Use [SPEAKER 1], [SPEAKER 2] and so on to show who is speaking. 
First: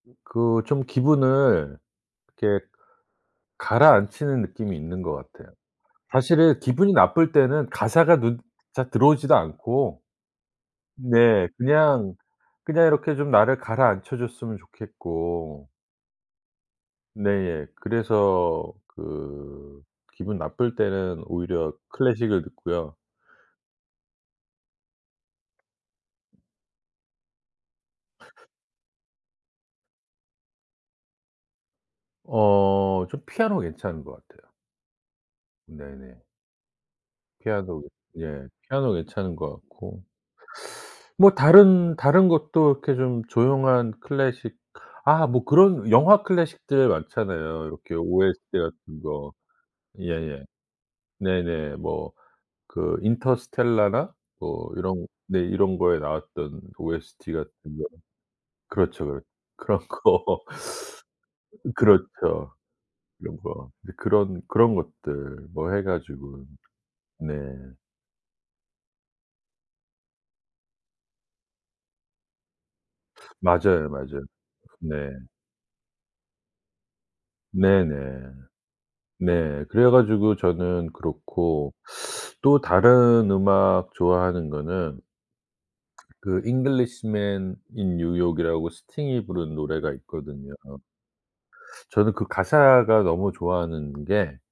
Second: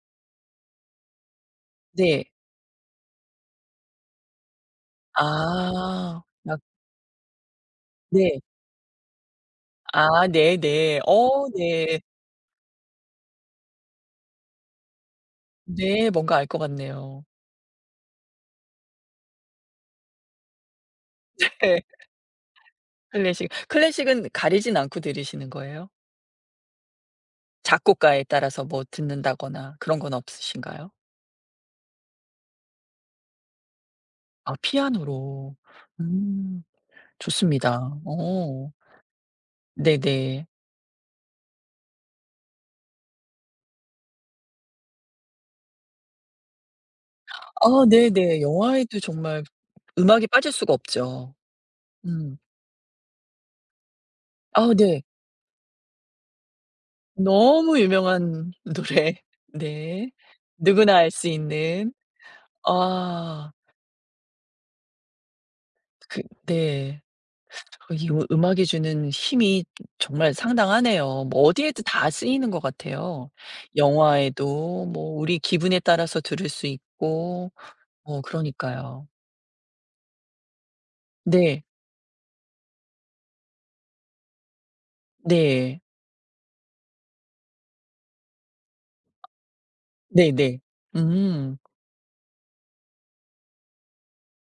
[SPEAKER 1] 으 그 좀 기분을
[SPEAKER 2] 네.
[SPEAKER 1] 이렇게 가라앉히는 느낌이 있는 것 같아요.
[SPEAKER 2] 아.
[SPEAKER 1] 사실은
[SPEAKER 2] 막
[SPEAKER 1] 기분이 나쁠 때는 가사가 눈
[SPEAKER 2] 네.
[SPEAKER 1] 잘 들어오지도 않고
[SPEAKER 2] 아 네네.
[SPEAKER 1] 네
[SPEAKER 2] 어 네.
[SPEAKER 1] 그냥, 그냥 이렇게 좀 나를 가라앉혀 줬으면 좋겠고
[SPEAKER 2] 네. 뭔가 알 것 같네요.
[SPEAKER 1] 네예 그래서 그 기분 나쁠 때는 오히려
[SPEAKER 2] 네
[SPEAKER 1] 클래식을 듣고요.
[SPEAKER 2] 클래식. 클래식은 가리진 않고 들으시는 거예요? 작곡가에 따라서 뭐 듣는다거나 그런 건 없으신가요?
[SPEAKER 1] 어 전 피아노 괜찮은 것 같아요.
[SPEAKER 2] 아 피아노로.
[SPEAKER 1] 네네.
[SPEAKER 2] 음. 좋습니다.
[SPEAKER 1] 피아노 예
[SPEAKER 2] 어.
[SPEAKER 1] 피아노 괜찮은 것 같고.
[SPEAKER 2] 네네.
[SPEAKER 1] 뭐 다른 다른 것도 이렇게 좀 조용한 클래식 아 뭐 그런 영화 클래식들 많잖아요.
[SPEAKER 2] 아
[SPEAKER 1] 요렇게 OST
[SPEAKER 2] 네네. 영화에도
[SPEAKER 1] 같은 거.
[SPEAKER 2] 정말 음악이
[SPEAKER 1] 예예.
[SPEAKER 2] 빠질 수가 없죠.
[SPEAKER 1] 네네. 뭐
[SPEAKER 2] 음.
[SPEAKER 1] 그 인터스텔라나 뭐
[SPEAKER 2] 아 네.
[SPEAKER 1] 이런 네 이런 거에 나왔던 OST 같은
[SPEAKER 2] 너무
[SPEAKER 1] 거는
[SPEAKER 2] 유명한
[SPEAKER 1] 그렇죠,
[SPEAKER 2] 노래.
[SPEAKER 1] 그렇죠. 그런
[SPEAKER 2] 네.
[SPEAKER 1] 거.
[SPEAKER 2] 누구나 알 수
[SPEAKER 1] 으
[SPEAKER 2] 있는.
[SPEAKER 1] 그렇죠. 이런
[SPEAKER 2] 아.
[SPEAKER 1] 거. 이제 그런 그런 것들 뭐 해
[SPEAKER 2] 그
[SPEAKER 1] 가지고
[SPEAKER 2] 네.
[SPEAKER 1] 네.
[SPEAKER 2] 이 으 음악이 주는 힘이 정말 상당하네요. 뭐 어디에도 다 쓰이는 것 같아요.
[SPEAKER 1] 맞아요, 맞아요.
[SPEAKER 2] 영화에도
[SPEAKER 1] 네.
[SPEAKER 2] 뭐 우리 기분에 따라서 들을 수 있고.
[SPEAKER 1] 네네.
[SPEAKER 2] 어 그러니까요.
[SPEAKER 1] 네. 그래 가지고 저는
[SPEAKER 2] 네.
[SPEAKER 1] 그렇고. 또 다른 음악 좋아하는 거는
[SPEAKER 2] 네.
[SPEAKER 1] 그 잉글리시맨 인 뉴욕이라고 스팅이 부른 노래가 있거든요.
[SPEAKER 2] 네네. 음.
[SPEAKER 1] 저는 그 가사가 너무 좋아하는 게